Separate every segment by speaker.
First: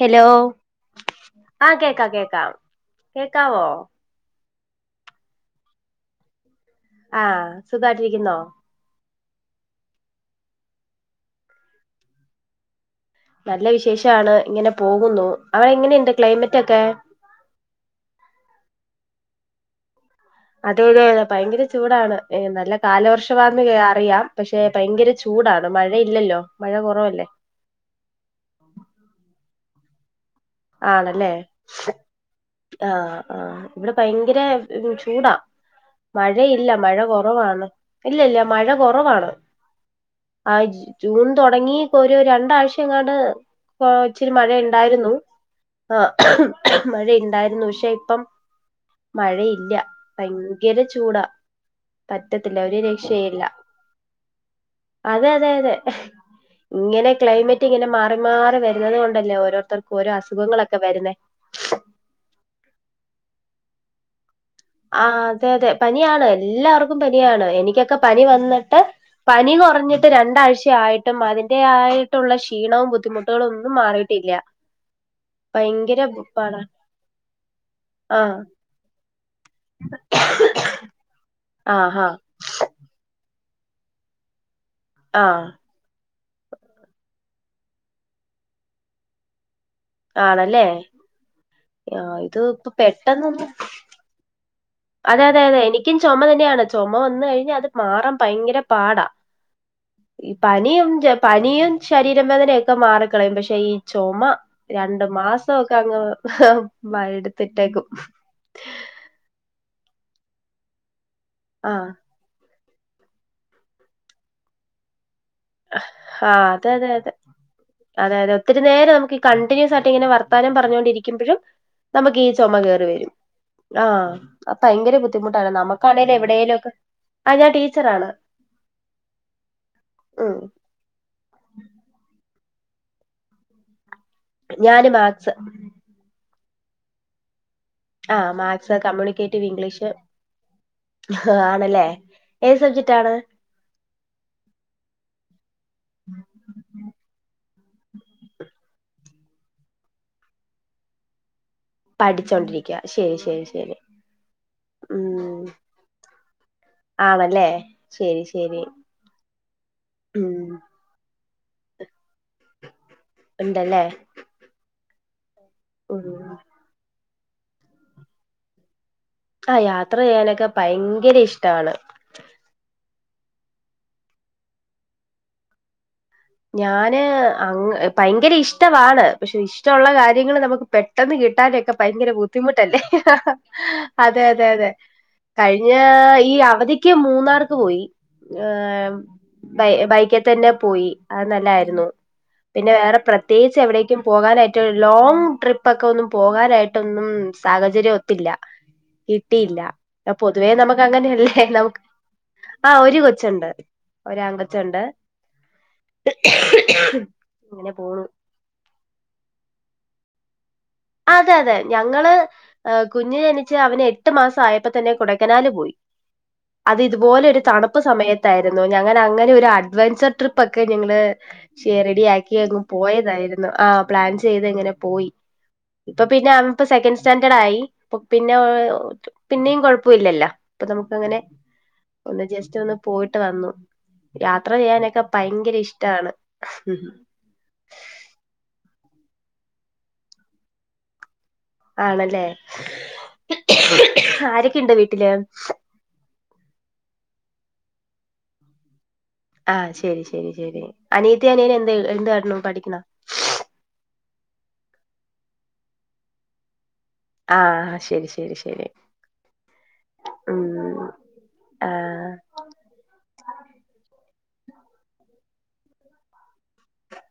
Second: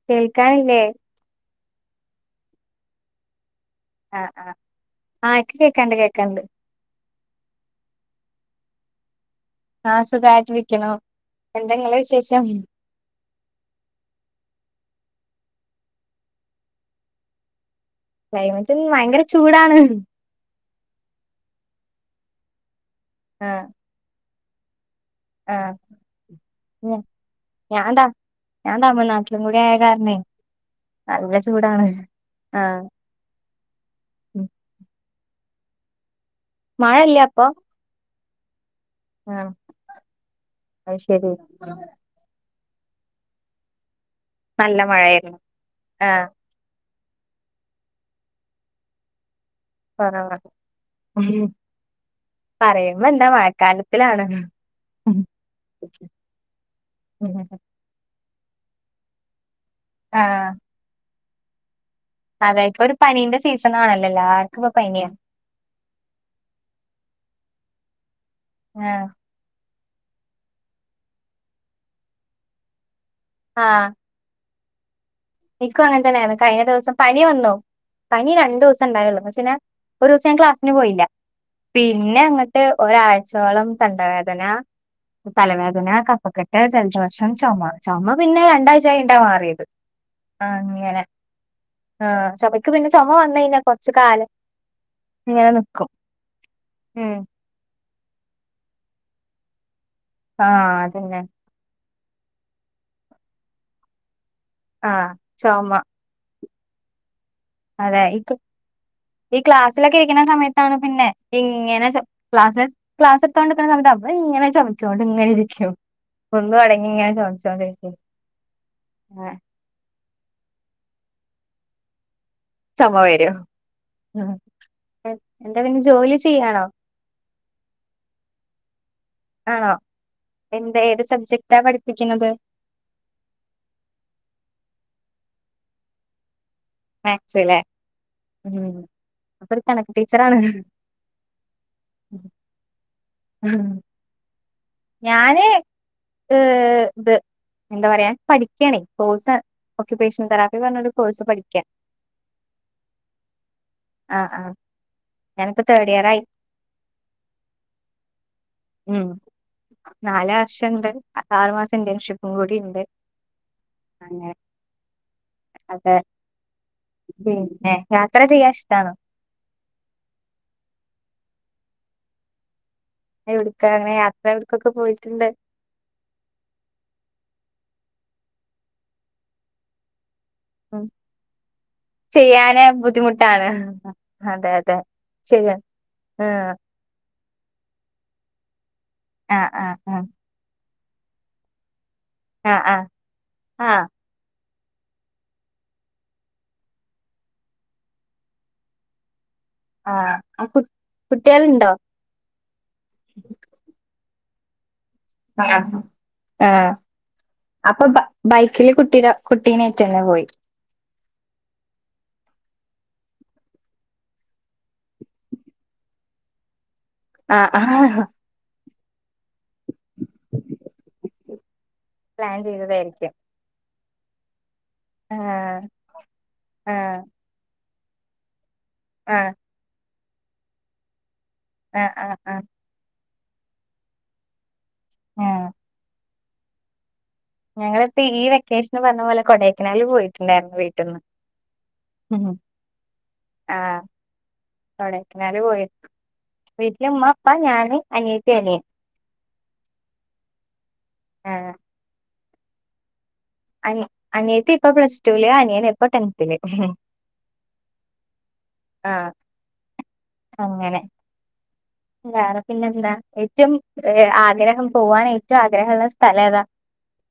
Speaker 1: Hello
Speaker 2: കേൾക്കാനില്ലേ?
Speaker 1: ആഹ് കേക്കാം കേക്കാം കേക്കാവോ
Speaker 2: ആഹ് ആഹ് ആഹ് കേക്കണണ്ട് കേക്കണണ്ട്
Speaker 1: ആഹ് സുഖായിട്ടിരിക്കുന്നോ?
Speaker 2: ആഹ് സുഖായിട്ട് ഇരിക്കണു. എന്താ ങ്ങടെ വിശേഷം?
Speaker 1: നല്ല വിശേഷാണ്. ഇങ്ങനെ പോകുന്നു അവടെ എങ്ങനെയുണ്ട് ക്ലൈമറ്റ് ഒക്കെ?
Speaker 2: ക്ലൈമറ്റ് ഭയങ്കര ചൂടാണ്.
Speaker 1: അതെ അതെ അതെ ഭയങ്കര ചൂടാണ്. എഹ് നല്ല കാലവർഷവാന്ന്
Speaker 2: ആഹ്
Speaker 1: കേ അറിയാം. പക്ഷേ ഭയങ്കര ചൂടാണ്.
Speaker 2: ആഹ്
Speaker 1: മഴയില്ലല്ലോ മഴ
Speaker 2: ഞ
Speaker 1: കൊറവല്ലേ
Speaker 2: യകാരണെ
Speaker 1: ആണല്ലേ ആഹ് ആഹ് ഇവിടെ ഭയങ്കര
Speaker 2: ഉം
Speaker 1: ചൂടാ മഴയില്ല മഴ
Speaker 2: മഴയില്ല അപ്പൊ
Speaker 1: കൊറവാണ് ഇല്ലില്ല മഴ കൊറവാണ്
Speaker 2: ആഹ്
Speaker 1: അഹ്
Speaker 2: അത്
Speaker 1: ജൂൺ
Speaker 2: ശരി
Speaker 1: തൊടങ്ങി ഇപ്പോ ഒരു രണ്ടാഴ് എങ്ങാണ്ട് പോ ഇച്ചിരി മഴ
Speaker 2: നല്ല
Speaker 1: ഇണ്ടായിര്ന്നു.
Speaker 2: മഴയായിരുന്നു
Speaker 1: ആഹ് മഴ ഇണ്ടായിരുന്നു. പക്ഷെ ഇപ്പം മഴ ഇ ഇല്ല.
Speaker 2: കൊറവാ
Speaker 1: ഭയങ്കര ചൂടാ
Speaker 2: ഉം.
Speaker 1: പറ്റത്തില്ല ഒരു
Speaker 2: പറയുമ്പോ എന്താ
Speaker 1: രക്ഷയില്ല.
Speaker 2: മഴക്കാലത്തിലാണ്
Speaker 1: അതെഅതെ അതെ ഇങ്ങനെ ക്ലൈമറ്റ് ഇങ്ങന മാറി മാറി വര്ന്നത് കൊണ്ടല്ലേ ഓരോ [unintelligible] അസുഖങ്ങളൊക്കെ വര്ന്നേ
Speaker 2: അതായപ്പൊ ഒരു പനീന്റെ സീസൺ ആണല്ലോല്ലാ
Speaker 1: ആ അതെ അതെ പനിയാണ് എല്ലാവർക്കും പനിയാണ് എനിക്കൊ പനി വന്നിട്ട്
Speaker 2: ആഹ്
Speaker 1: പനി കുറഞ്ഞി രണ്ടാഴ്ചയായിട്ടും അതിന്റെ ആായിട്ടുള്ള ക്ഷീണവുംദ് ബുദ്ധിമുട്ടുകളൊന്നും
Speaker 2: ആഹ്
Speaker 1: മാറിയിട്ടില്ല
Speaker 2: എനിക്കും
Speaker 1: ഭയങ്കര
Speaker 2: അങ്ങനെ തന്നെയരുന്നു
Speaker 1: പാടാ
Speaker 2: കഴിഞ്ഞ ദിവസം പനി വന്നോ
Speaker 1: ആ
Speaker 2: പനി രണ്ടു ദിവസം ഉണ്ടായള്ളു ഒരു ദിവസം ഞാൻ ക്ലാസ്സിന് പോയില്ല
Speaker 1: ആഹാ
Speaker 2: പിന്നെ അങ്ങോട്ട് ഒരാഴ്ച കച്ചോളം തണ്ടവേദന
Speaker 1: ആ
Speaker 2: തലവേദനക്ക പക്കെട്ട് ചലച്ച വർഷം ചുമ ചുമ പിന്നെ രണ്ടാഴ്ച ആായിണ്ടാ മാറിയത് ആ
Speaker 1: ആണല്ലേ
Speaker 2: അങ്ങനെ
Speaker 1: ആ
Speaker 2: ആഹ
Speaker 1: ഇത് ഇപ്പൊ
Speaker 2: ചുമക്ക് പിന്നെ ചുമ
Speaker 1: പെട്ടെന്നൊന്നും
Speaker 2: വന്നന്നെ കൊറച്ച കല്
Speaker 1: അതെ അതെ അതെ എനിക്കുംുമ െയാണ് ചുമ
Speaker 2: ഉം.
Speaker 1: വന്ന കഴിഞ്ഞാൽ അത് മാറാൻ ഭയങ്കര പാടാ ഈ പാന
Speaker 2: ആഹ്
Speaker 1: എ
Speaker 2: അതന്നെ.
Speaker 1: പാന ശരീര വേദനയൊക്കെ മാറിിക്കളയും പക്ഷെ ഈ ചുമ രണ്ട്
Speaker 2: ആഹ്
Speaker 1: മാസം
Speaker 2: ചുമ.
Speaker 1: ഒക്ക അങ് വായിട്
Speaker 2: അതെ ഈക്ലാസ് ക്ക ഇരിക്കുന്ന സമയത്താണ് പിന്നെ ഇങ്ങന
Speaker 1: ആഹ്
Speaker 2: സ് ക്ലാസസ് ക്ലാസ് എടുത്തോണ്ടുന്ന സമയ അവ ഇങ്ങന ചമിച്ചൊണ്ട്
Speaker 1: ആ അതെ അതെ അതെ
Speaker 2: ചോദിച്ചോണ്ടിരിക്കും
Speaker 1: അതെ അതെ ഒത്തിരി നേരം നമുക്ക് കണ്ടിന്യൂസ് ആയിട്ട് ഇങ്ങനെ വർത് താരം പറഞ്ഞോണ്ടിരിക്കുമ്പോഴും നമുക്ക് ഈ ചുമ കയറി വരും ആ ഭയങ്കര ബുദ്ധിമുട്ടാണ്
Speaker 2: എന്താ പിന്നെ
Speaker 1: നമുക്കാണേലും
Speaker 2: ജോലി
Speaker 1: എവിടെേലും
Speaker 2: ചെയ്യാണോ
Speaker 1: ഒക്കെ ആ ഞാൻ ടീച്ചറാണ്
Speaker 2: ആണോ
Speaker 1: ഉം
Speaker 2: എന്താ ഏത് സബ്ജക്ടാ പഠിപ്പിക്കുന്നത്
Speaker 1: ഞാന് മാക്സ്
Speaker 2: മാക്സല്ലേ
Speaker 1: ആ മാത്സ് കമ്മ്യൂണിക്കേറ്റീവ് ഇംഗ്ലീഷ്
Speaker 2: കണക്ക് ടീച്ചറാണ്
Speaker 1: ആണല്ലേ ഏത് സബ്ജക്ട് ആണ്
Speaker 2: ഞാനേ ഏ ത് എന്താ പറയാ പഠിക്ക് ആണ്. കോഴ്സ് ഒക്യുേപേഷണൽ തെറാപ്പി ന്ന് പർഞ്ഞൊരു കോഴ്സ് പഠിക്ക്.
Speaker 1: പഠിച്ചോണ്ടിരിക്ക ശെരി ശെരി ശെരി
Speaker 2: ആഹ് ആഹ്
Speaker 1: ഉം
Speaker 2: ഞാനിപ്പോ തേർഡ് ഇയർ ആയി
Speaker 1: ആണല്ലേ ശെരി ശെരി.
Speaker 2: നാല വർഷം ഇണ്ട്. അ ആറ് മാസം ഇന്റേൺഷിപ്പും കൂടി ഇണ്ട്.
Speaker 1: ഇണ്ടല്ലേ?
Speaker 2: അതെ
Speaker 1: ഉം
Speaker 2: പിന്നെ യാത്ര ചെയ്യാ ഇഷ്ടാണോ?
Speaker 1: ആ യാത്ര ചെയ്യാനൊക്കെ ഭയങ്കര ഇഷ്ടാണ്.
Speaker 2: എവിട്ക്കാണ് യാത്ര എവിട്ക്കൊക്കെ പോയിട്ട്ണ്ട്?
Speaker 1: ഞാന് അങ്ങ് പയങ്കര ഇഷ്ടമാണ്. പക്ഷെ ഇഷ്ടോള്ള കാര്യ ര്യങ്ങള് നമുക്ക്
Speaker 2: ഉം
Speaker 1: പെട്ടെന്ന് കിട്ടാനെക്കെ പയങ്കര
Speaker 2: ചെയ്യാന്
Speaker 1: ബുദ്ധിമുട്ടല്ലേ? ഹ് ഹ് ഹാ
Speaker 2: ബുദ്ധിമുട്ടാണ്
Speaker 1: ഹ അതെ അതെ അതെ
Speaker 2: ശരിയാ
Speaker 1: കഴിഞ്ഞ ഈ
Speaker 2: ആഹ്
Speaker 1: അവധിക്ക് മൂന്നാർക്ക് പോയി. ഏഹ് മ്
Speaker 2: ആഹ്
Speaker 1: ബൈ
Speaker 2: ആഹ്
Speaker 1: ബൈക്ക തന്നെ പോയി. അത് നല്ലായിരുന്നു.
Speaker 2: ആഹ്
Speaker 1: പിന്നെ
Speaker 2: ആഹ്
Speaker 1: വേറെ പ്രത്യേകിച്ച്
Speaker 2: ആഹ് ആഹ്
Speaker 1: എവിടേക്കും പോകാനായി മറ്റേ ലോങ് ട്രിപ്പ ഒക്കെ ഒന്നും പോകാനായിട്ടൊന്നും സാഹചര്യം ഒത്തില്ല. ട്ടിയില്ല. ഇന്ന
Speaker 2: ആഹ് ആ
Speaker 1: പൊതുവേ
Speaker 2: കു
Speaker 1: നമക്ക് അങ്ങനെയല്ലേനം
Speaker 2: കുട്ടികളുണ്ടോ
Speaker 1: ആ ഒരു കൊച്ച്ണ്ട്. ഒരാൺ കൊച്ച്ണ്ട്.
Speaker 2: ആഹ് ആ
Speaker 1: അങ്ങനെ
Speaker 2: അപ്പ ബ
Speaker 1: പോണു
Speaker 2: ബൈക്കില് കുട്ടിട കുട്ടീനെ തന്നെ പോയി.
Speaker 1: അതെ അതെ ഞങ്ങള് ഏയ് കുഞ്ഞ് ജനിച്ച് അവന് എട്ട് മാസം ആയപ്പ തന്നെ കൊടേക്കനാല് പോയി. അത് ഇതുപോലെ ഒരു
Speaker 2: ആഹ്
Speaker 1: തണ്പ്പ്
Speaker 2: ആഹ്
Speaker 1: സമയത്തായിര്ന്നു. ഞങ്ങല അങ്ങനെ ഒരു അഡ്വെഞ്ചർ ട്രിപ്പ് ഒക്കെ ഞങ്ങള് ശേ
Speaker 2: പ്ലാൻ
Speaker 1: റെഡിയാക്കി അങ്ങ്
Speaker 2: ചെയ്തതായിരിക്കും
Speaker 1: പോയതായിരുന്നു ആഹ് പ്ലാൻ ചെയ്ത് എങ്ങനെ പോയി.
Speaker 2: ആഹ്
Speaker 1: ഇപ്പ പിന്നെ അവൻപ്പ സെക്കൻഡ്
Speaker 2: ആഹ്
Speaker 1: സ്റ്റാഡേർഡ് ആയി. പിന്നെ ഓയോ
Speaker 2: ആഹ്
Speaker 1: പിന്നെയും കൊഴ ഇപ്പ ഇല്ലല്ല ഇപ്പ നമുക്ക് അങ്ങനെ
Speaker 2: ആഹ് ആഹ്
Speaker 1: ഒന്ന്
Speaker 2: ആഹ്
Speaker 1: ജസ്റ്റ് ഒന്ന് പോയി ട്ട് വന്നു. യാ- ത്ര ചെയ്യാനക്കെ പയങ്കര ഇഷ്ടാണ്.
Speaker 2: ഞങ്ങളിപ്പോ ഈ വെക്കേഷന് പറഞ്ഞ പോലെ കൊടൈക്കനാല് പോയിട്ടുണ്ടായിരുന്നു വീട്ടിന്ന്
Speaker 1: ആണല്ലേ
Speaker 2: ആഹ്
Speaker 1: ആരൊക്കെയുണ്ട് വീട്ടില്
Speaker 2: വീട്ടിൽ ഉമ്മ ഉപ്പാ ഞാന് അനിയത്തി അനിയൻ
Speaker 1: ആഹ് ശരി ശരി ശരി അനീത്തി
Speaker 2: ആഹ്
Speaker 1: അനിയന് എന്ത് എന്ത് കാട്ടുണു പഠിക്കണോ
Speaker 2: അനി അനിയത്തി ഇപ്പ പ്ലസ് ടൂല് അനിയന ഇപ്പൊ ടെൻത്തില്.
Speaker 1: ആഹ് ശരി ശരി ശരി
Speaker 2: ആ അങ്ങനെ
Speaker 1: ഉം ആഹ്
Speaker 2: വേറെ പിന്നെന്താ ഏറ്റവും ആദ്യ- ആഗ്രഹം പോകവാൻ ഏറ്റവും ആഗ്രഹമുള്ള സ്ഥലം ഏതാ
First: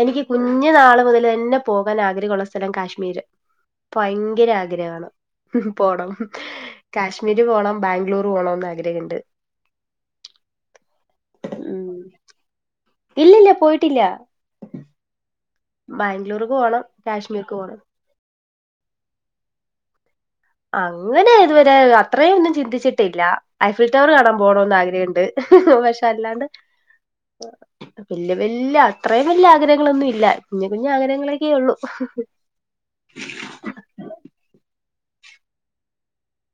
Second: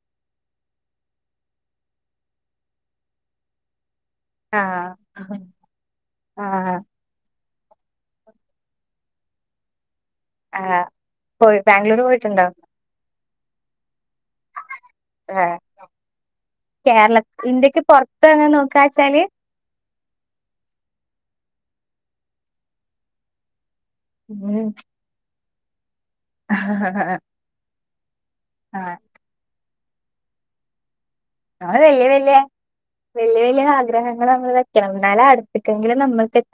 Speaker 1: എനിക്ക് കുഞ്ഞു നാള് മുതൽ തന്നെ പോകാൻ ആഗ്രഹമുള്ള സ്ഥലം കാശ്മീര് ഭയങ്കര
Speaker 2: ആഹ്
Speaker 1: ആഗ്രഹാണ് പോണം
Speaker 2: ആഹ്
Speaker 1: കാശ്മീർ പോണം ബാംഗ്ലൂർ പോണന്ന് ആഗ്രഹണ്ട്
Speaker 2: ആഹ പോയി ബാംഗ്ലൂര് പോയിട്ടുണ്ടോ
Speaker 1: ഇല്ലല്ല പോയിട്ടില്ല
Speaker 2: ആ
Speaker 1: ബാംഗ്ലൂർക്ക് പോണം
Speaker 2: കേരള
Speaker 1: കാശ്മീർക്ക് പോണം
Speaker 2: ഇന്ത്യക്ക് പൊറത്ത് അങ്ങനെ നോക്ക ക്കാച്ചാല്
Speaker 1: അങ്ങനെ ഇതുവരെ അത്രയും ഒന്നും ചിന്തിച്ചിട്ടില്ല ഐഫിൽ ടവർ കണാൻ പോണോന്ന് ആഗ്രഹണ്ട് [inaudible] അല്ലാണ്ട്
Speaker 2: ആഹ്
Speaker 1: വല്യ വല്യ അത്രയും വലിയ ആഗ്രഹ ങ്ങളൊന്നില്ല കുഞ്ഞ് കുഞ്ഞ് അങ്ങനെ
Speaker 2: നമ്മള് വല്യ വല്യ വല്യ വലിയ ആഗ്രഹങ്ങൾ നമ്മൾ വെക്കണം. എന്നാല അടുത്ത്ക്കെങ്കിലും നമ്മക്ക് എ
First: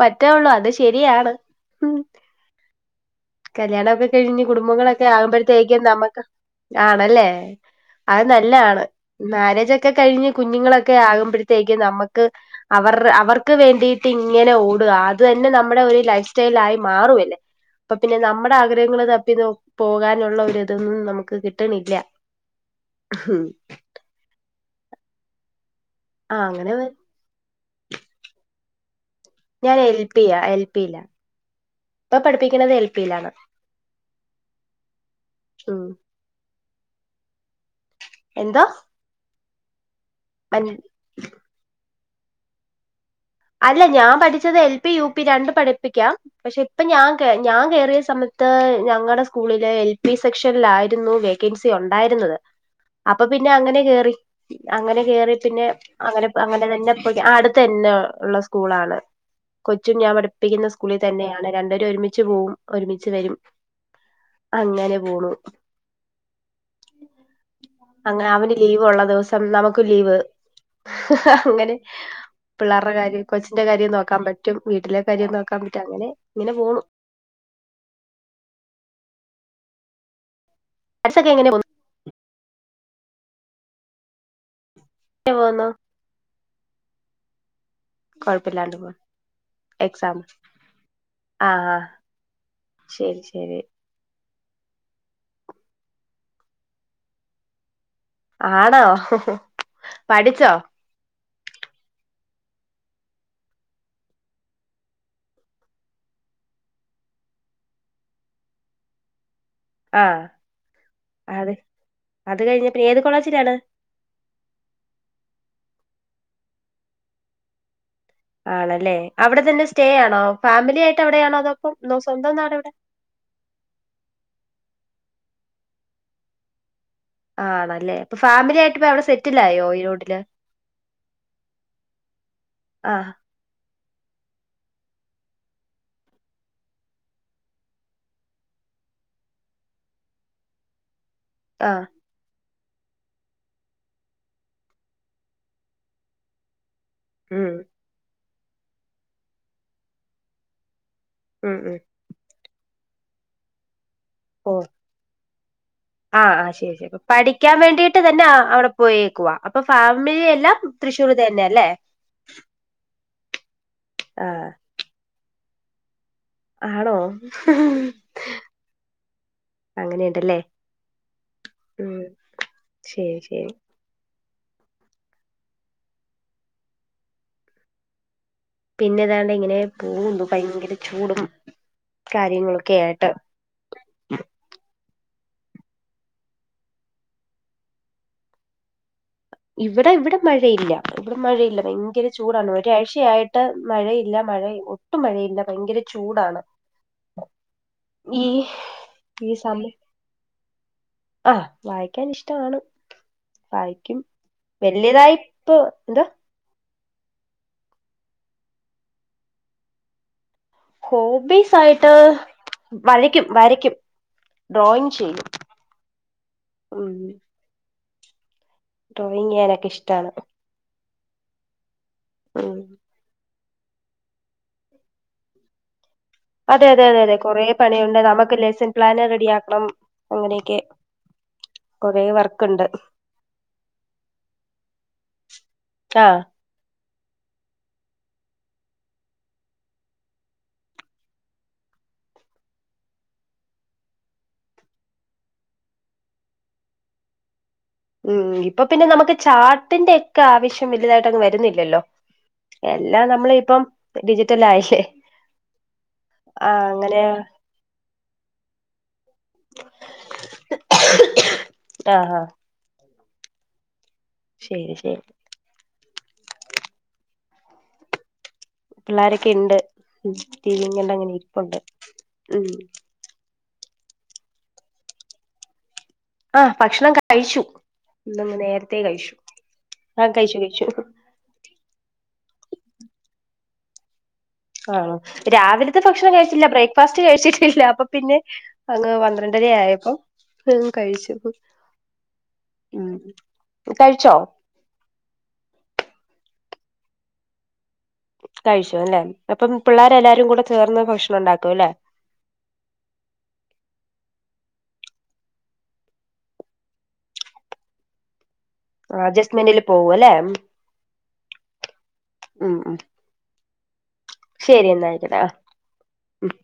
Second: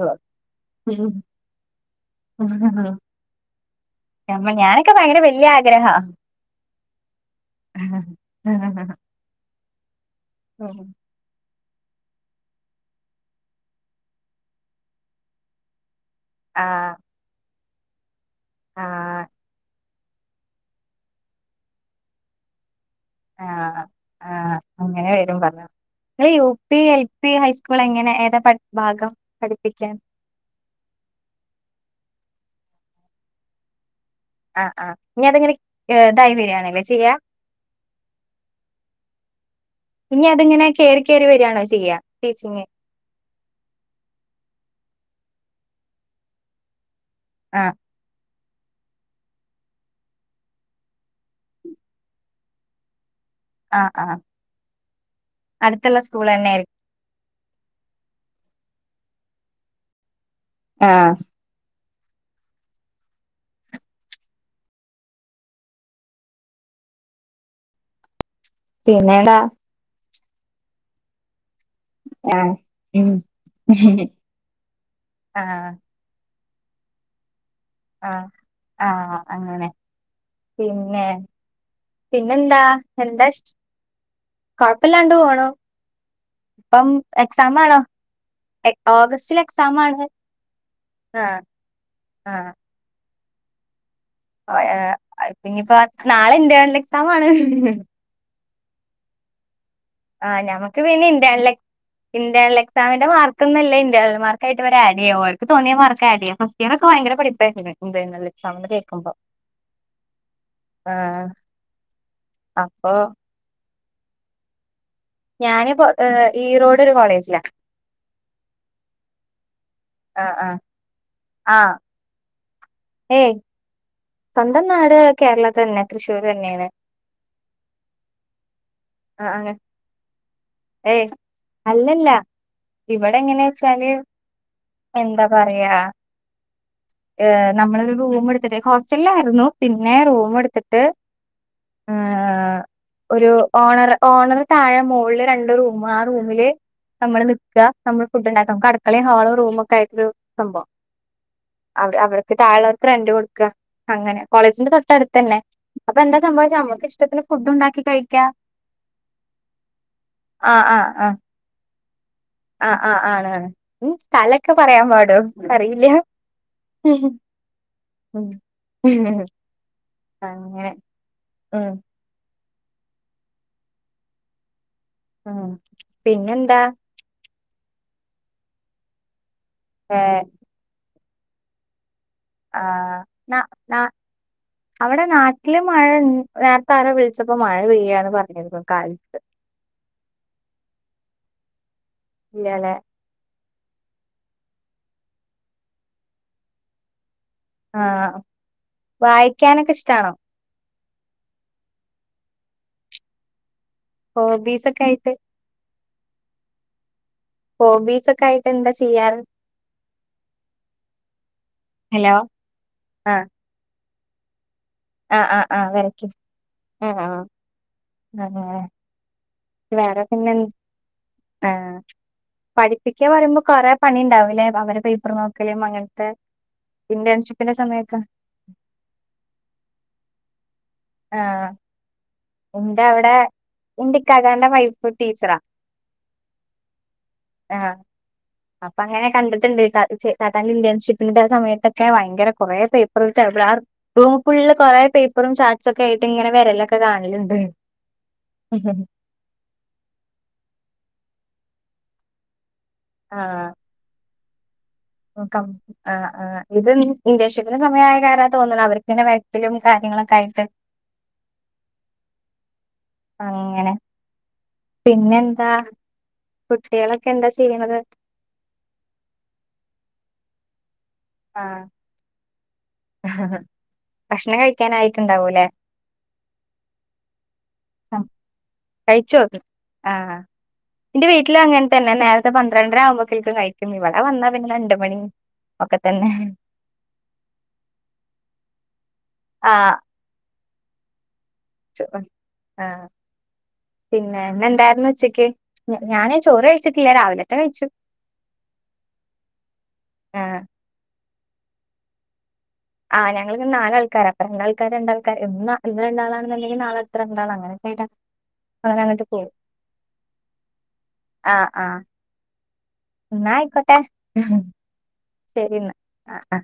Speaker 1: പറ്റൊള്ളൂ അത് ശരിയാണ് കല്യാണ ഒക്കെ കഴിഞ്ഞ്
Speaker 2: നമ്മ ഞാനൊക്കെ
Speaker 1: കുടുംബങ്ങളൊക്കെ
Speaker 2: ഭയങ്കര വല്യ
Speaker 1: ആകുമ്പോഴത്തേക്കും
Speaker 2: ആഗ്രഹാ
Speaker 1: നമുക്ക് ആണല്ലേ അത് നല്ലാണ്. മാര്യേജ് ഒക്കെ കഴിഞ്ഞ് കുഞ്ഞുങ്ങളൊക്കെ ആകുമ്പഴ തേയ്ക്ക് നമ്മക്ക് അവ അവർക്ക് വേണ്ടിയിട്ട് ഇങ്ങനെ ഓടുക അത് തന്നെ നമ്മുടെ ഒരു ലൈഫ് ലൈഫ് സ്റ്റായിലായി
Speaker 2: ആഹ്
Speaker 1: മാറുംല്ലേ പിന്നെ നമ്മുടെ ആഗ്രഹങ്ങൾ
Speaker 2: ആഹ്
Speaker 1: തപ്പി നോ പോകാനുള്ള ഒരിതൊന്നും നമുക്ക് കിട്ടണില്ല
Speaker 2: ആഹ ആഹ അങ്ങനെ വരും പറഞ്ഞു ഇങ്ങൾ
Speaker 1: ആഹ്
Speaker 2: യൂ
Speaker 1: അങ്ങനെ
Speaker 2: P L P high school എങ്ങനെ ഏതാ [unintelligible] ഭാഗം?
Speaker 1: ഞാൻ
Speaker 2: പഠിപ്പിക്കാൻ
Speaker 1: എൽ പിയാ എൽ പിയിലാ ഇപ്പൊ പഠിപ്പിക്കണത് എൽ പിയിലാണ്
Speaker 2: ആ ആ ഇനീ അതിങ്ങനെ
Speaker 1: ഉം
Speaker 2: ഏഹ് ഇതായി വെരാണ്. [unintelligible]
Speaker 1: എന്തോ?
Speaker 2: ഇനി അതിങ്ങനെ കേറി കേറി വെരാണോ ചെയ്യാ? പീച്ചിങ്ങേ
Speaker 1: അല്ല ഞാൻ പഠിച്ചത് എൽ പി യു പി രണ്ട് പഠിപ്പിക്കാം പഷേ ഞാൻ കേ ഞാൻ
Speaker 2: ആഹ്
Speaker 1: കയറിയ സമയത് ഇത്ത ഞങ്ങടെ സ്കൂളിലെ എൽ പി സെക്ഷനിലായിരുന്നു വേക്കൻസി ഒണ്ടായിരുന്നത്. അപ്പൊ പിന്നെ അങ്ങനെ
Speaker 2: ആഹ്
Speaker 1: കേറി
Speaker 2: ആഹ്
Speaker 1: അങ്ങനെ കേറി പിന്നെ
Speaker 2: അടുത്തുള്ള സ്കൂൾ
Speaker 1: അങ്ങനെ അങ്ങനെ
Speaker 2: തന്നെയായിരിക്കും
Speaker 1: തന്നെ ഇപ്പൊ ആ അടുത്തന്നെ ഏഹ് ള്ള സ്കൂളാണ് കൊച്ചും ഞാൻ പഠി പ്പിക്കുന്ന സ്കൂളി
Speaker 2: ആഹ്
Speaker 1: തന്നെയാണ് രണ്ടേരും ഒരുമി മിച്ച് പോവും ഒരുമിച്ച് വെരും അങ്ങനെ പോണു. അങ്ങനെ അവന് ലീവുള്ള
Speaker 2: പിന്നെടാ
Speaker 1: ദിവസം നമുക്ക് ലീവ് ങ് ഹ അങ്ങനെ
Speaker 2: ആഹ്
Speaker 1: പിള്ളേരുടെ
Speaker 2: ഉം
Speaker 1: കാര്യം കൊച്ചിന്റെ കാര്യം നോക്കാൻ പറ്റും വീട്ടിലെ കാര്യം നോക്കാൻ
Speaker 2: ആഹ്
Speaker 1: പറ്റും അങ്ങനെ ഇങ്ങനെ പോണു.
Speaker 2: ആ ആ അങ്ങനെ പിന്നെ
Speaker 1: ഒക്കെ എങ്ങനെ
Speaker 2: പിന്നെന്താ എന്താ ഇഷ് കൊഴപ്പില്ലാണ്ട്
Speaker 1: പോന്നു
Speaker 2: പോണു.
Speaker 1: പോന്നു
Speaker 2: ഇപ്പം എക്സാം ആണോ?
Speaker 1: കൊഴപ്പില്ലാണ്ട്
Speaker 2: ഏഹ്
Speaker 1: പോന്നു
Speaker 2: ഓഗസ്റ്റില് എക്സാമാണ്
Speaker 1: എക്സാം
Speaker 2: ആ ആ
Speaker 1: ശെരി ശെരി
Speaker 2: ഏഹ് ഇനിപ്പ നാളെ ഇന്റേണൽ എക്സാമാണ്.
Speaker 1: ആണോ?
Speaker 2: ആ
Speaker 1: പഠിച്ചോ
Speaker 2: ഞമക്ക് പിന്നെ ഇന്റേണൽ എ ഇന്റേണൽ എക്സാമിന്റെ മാർക്കൊന്നല്ല ഇന്റേണൽ മാർക്കായിട്ട് അവര് ആഡെയ്യാ അവർക്ക് തോന്നിയ മാർക്കാ ആഡെയ്യാ, ഫസ്റ്റ് ഇയറൊക്കെ ഭയങ്കര പഠിപ്പായിരുന്നു ഇന്റേണൽ എക്സാംന്ന് കേക്ക്മ്പോ.
Speaker 1: ആ അത് അത് കഴിഞ്ഞേ പിന്നെ
Speaker 2: അപ്പൊ
Speaker 1: ഏത് കോളേജിലാണ്?
Speaker 2: ഞാനിപ്പോ ഏ ഈറോഡൊരു കോളേജിലാ.
Speaker 1: ആണല്ലേ അവിടെ തന്നെ സ്റ്റേ ആണോ
Speaker 2: ആഹ് ആഹ്
Speaker 1: ഫാമിലി ആയിട്ട് അവിടെ
Speaker 2: ആഹ്
Speaker 1: ആണോപ്പം സ്വന്തം നാട് എ
Speaker 2: ഏയ് സ്വന്തം നാട് കേരളം തന്നെ തൃശ്ശൂര് തന്നെയാണ്
Speaker 1: ആണല്ലേ അപ്പോ ഫാമിലി ആയിട്ട് ഇപ്പ അവിടെ സെറ്റിൽ
Speaker 2: ആഹ്
Speaker 1: ആയോ ഈറോഡില്
Speaker 2: ഏയ് അല്ലല്ല
Speaker 1: ആഹ്
Speaker 2: ഇവിടെ എങ്ങനെയാച്ചാല് എന്താ പറയാ ഏ നമ്മളരു റൂം എടുത്തിട്ട് ഹോസ്റ്റലായിരുന്നു പിന്നെ റൂം എടുത്തിട്ട്
Speaker 1: ആ
Speaker 2: ആഹ് ഒരു ഓണർ ഓണർ താഴെ മോളില് രണ്ട് റൂം ആ റൂമില് നമ്മള്
Speaker 1: ഉം
Speaker 2: നിൽക്ക നമ്മൾ ഫുഡ്ണ്ടാക്കാം നമുക്ക് അടുക്കളയും ഹോള് റൂമ് ഒക്കെയിട്ടൊരു സംഭവം
Speaker 1: ഉം ഉം
Speaker 2: അവിടെ അവർക്ക് താഴെ റെന്റ് കൊടുക്ക അങ്ങനെ കോളേജിന്റെ തൊട്ടടുത്ത് തന്നെ അപ്പൊ എന്താ
Speaker 1: ആ ആ
Speaker 2: സംഭവിച്ച
Speaker 1: ശരി
Speaker 2: നമ്മുക്ക്
Speaker 1: ശരി അപ്പ
Speaker 2: ഇഷ്ടത്തിന് ഫുഡ്
Speaker 1: പഠിക്കാൻ
Speaker 2: ഉണ്ടാക്കി
Speaker 1: വേണ്ടിട്ട് തന്നെ
Speaker 2: കഴിക്കാ
Speaker 1: അവിടെ പോയേക്കവാ അപ്പോ ഫാമിലിയെല്ലാം തൃശ്ശൂർ തന്നെ അല്ലേ
Speaker 2: ആ ആ ആ ആണ് ഉം
Speaker 1: ആഹ്
Speaker 2: സ്ഥലൊക്കെ പറയാൻ പാടോ അറിയില്ല
Speaker 1: ആണോ
Speaker 2: ഉം
Speaker 1: ഹിഹി അങ്ങനെയുണ്ടല്ലേ
Speaker 2: അങ്ങനെ ഉം
Speaker 1: മ് ശരി ശരി
Speaker 2: ആ പിന്നെന്താ
Speaker 1: പിന്നെതാണ് ഇങ്ങനെ പോകുന്നു ഭയങ്കര ചൂടും
Speaker 2: ആ
Speaker 1: കാര്യങ്ങളൊക്കെ ആയിട്ട്
Speaker 2: നാ നാ അവിടെ നാട്ടി- ട്ടിൽ മഴ നേരത്തെ ആരോ വിളിച്ചപ്പോ മഴ പെയ്യാന്ന് പറഞ്ഞിരുന്നു കാലത്ത്-
Speaker 1: ഇവിടെ ഇവിടെ മഴയില്ല ഇവിടെ മഴയില്ല ഭയ- ങ്കര ചൂടാണ്
Speaker 2: ഇല്ലല്ലെ
Speaker 1: ഒരാഴ്‌ചയാ ട്ട മഴയില്ല മഴ ഒട്ടും മഴയില്ല ഭയങ്കര ചൂടാണ്
Speaker 2: ആഹ
Speaker 1: ഈ
Speaker 2: വായിക്കാനൊക്കെ ഇഷ്ടാണോ
Speaker 1: ആ വായിക്കാൻ ഇഷ്ടമാണ് വായിക്കും
Speaker 2: ഹോബീസ് ഒക്കെ ആയിട്ട്
Speaker 1: വലിയതായിപ്പൊ എന്ത-?
Speaker 2: ഹോബീസ് ഒക്കെ ആയിട്ട് എന്താ ചെയ്യാറ്
Speaker 1: ഹോബീസായിട്ട്
Speaker 2: ഹലോ
Speaker 1: വരയ്ക്കും
Speaker 2: ആഹ്
Speaker 1: വരയ്ക്കും ഡ്രോയിങ് ചെയ്യും
Speaker 2: ആഹ് ആഹ് ആഹ് വരക്കും
Speaker 1: ഉം
Speaker 2: ആഹ ആ അ ആ
Speaker 1: ഡ്രോയിങ്ങ് ചെയ്യാനൊക്കെ ഇഷ്ടമാണ്
Speaker 2: ആഹ പഠിപ്പിക്കാ പറയുമ്പോ കൊറേ പണി ഉണ്ടാവൂല്ലേ അവരെ പേപ്പർ നോക്കലും അങ്ങനെ
Speaker 1: അതെ അതെ അതെ അതെ കൊറേ പണിയുണ്ട് നമുക്ക് ലെസൺ പ്ലാന് റെഡി ആക്കണം അങ്ങനെയൊക്കെ
Speaker 2: ആഹ
Speaker 1: കൊറേ വർക്കുണ്ട്
Speaker 2: എന്റെ അവിടെ എന്റിക്കാക്കാന്റെ വൈഫ്‌ ടീച്ചറാ
Speaker 1: ആഹ്
Speaker 2: ആഹ് അപ്പൊ അങ്ങനെ കണ്ടിട്ടുണ്ട്. താത്താന്റെ ഇന്റേൺഷിപ്പിന്റെ ആ സമയത്തൊക്കെ ഭയങ്കര കുറേ പേപ്പറും ആ റൂമ് ഫുള്ള് കുറേ പേപ്പറും ചാർട്ട്സ് ഒക്കെ ആയിട്ട് ഇങ്ങനെ വരലൊക്കെ കാണലുണ്ട്
Speaker 1: ഉം ഇപ്പൊ പിന്നെ നമുക്ക് ചാർട്ടിന്റെ ഒക്കെ ആവശ്യം വലുതായിട്ടങ്ങ് വര- രുന്നില്ലല്ലോ എല്ലാം നമ്മള് ഇപ്പം ഡിജി- റ്റലായില്ലെ
Speaker 2: ക്കം ഇത്
Speaker 1: അങ്ങനെ
Speaker 2: ഇന്റേൺഷിപ്പിന്റെ സമയമായ കാരണം തോന്നണ് അവർക്കിങ്ങനെ വരക്കലും കാര്യങ്ങളൊക്കെ ആയിട്ട്
Speaker 1: ആഹ് ആഹ്
Speaker 2: അങ്ങനെ
Speaker 1: ശരി ശരി
Speaker 2: പിന്നെ എന്താ കുട്ടികളൊക്കെ എന്താ ചെയ്യണത്
Speaker 1: പിള്ളാരൊക്കെ ഉണ്ട്ങ്ങന പ്പുണ്ട്
Speaker 2: ആഹ്
Speaker 1: ഉ
Speaker 2: ഭക്ഷണം കഴിക്കാനായിട്ടുണ്ടാവൂലെ
Speaker 1: ആഹ ഭക്ഷണം കഴിച്ചു നേരത്തെേ കഴിച്ചു
Speaker 2: കഴിച്ചോ
Speaker 1: ആഹ
Speaker 2: ആഹ്
Speaker 1: കഴിച്ചു കഴിച്ചു
Speaker 2: ഇത് പന്ത്രണ്ടര ആുമ്പോക്കക്ക് കഴിക്കും ഇവിടെ വന്ന
Speaker 1: ആണോ രാവിലത്തെ ഭ കഴിച്ചില്ല ബ്രേക്ക്ഫാസ്റ്റ് കഴിച്ചിട്ടില്ല അ പിന്ന അ ന്ത്രണ്ടരയായ ഇപ്പൊ കഴിച്ചു
Speaker 2: ആഹ
Speaker 1: ഉം കഴിച്ചോ
Speaker 2: പിന്നെ എന്ന എന്തായിന്ന് വെച്ചേക്ക്േ ഞാനേ ചോറ് കഴിച്ചി രാവിലെട്ടെ കഴിച്ചു
Speaker 1: കഴിച്ചു അല്ലെ അപ്പം പിള്ളേരെ എല്ലാരും
Speaker 2: ആഹ്
Speaker 1: കൂടെ ചേർന്ന് ഭക്ഷണം ഉണ്ടാക്കും അല്ലേ
Speaker 2: ആഹ ഞങ്ങ ഇ നാലാൾക്കാർ അപ്പ രണ്ടാൾക്കാര് രണ്ടാൾക്കാർ എന്ന ഇന്ന് രണ്ടാളാണെന്നുണ്ടെങ്കിൽ നാളെ അത്ര രണ്ടാള അങ്ങനെയൊക്കെ ആട്ടാ അങ്ങനെ അങ്ങോട്ട് പോ
Speaker 1: അഡ്ജസ്റ്റ്മെന്റിൽ പോവും അല്ലെ
Speaker 2: ആ ആ
Speaker 1: ഉം ഉം
Speaker 2: എന്നായിക്കോട്ടെ
Speaker 1: ശരി എന്നാ ആയിക്കോട്ടെ ആഹ്
Speaker 2: ശരി എന്നാ ആ ആ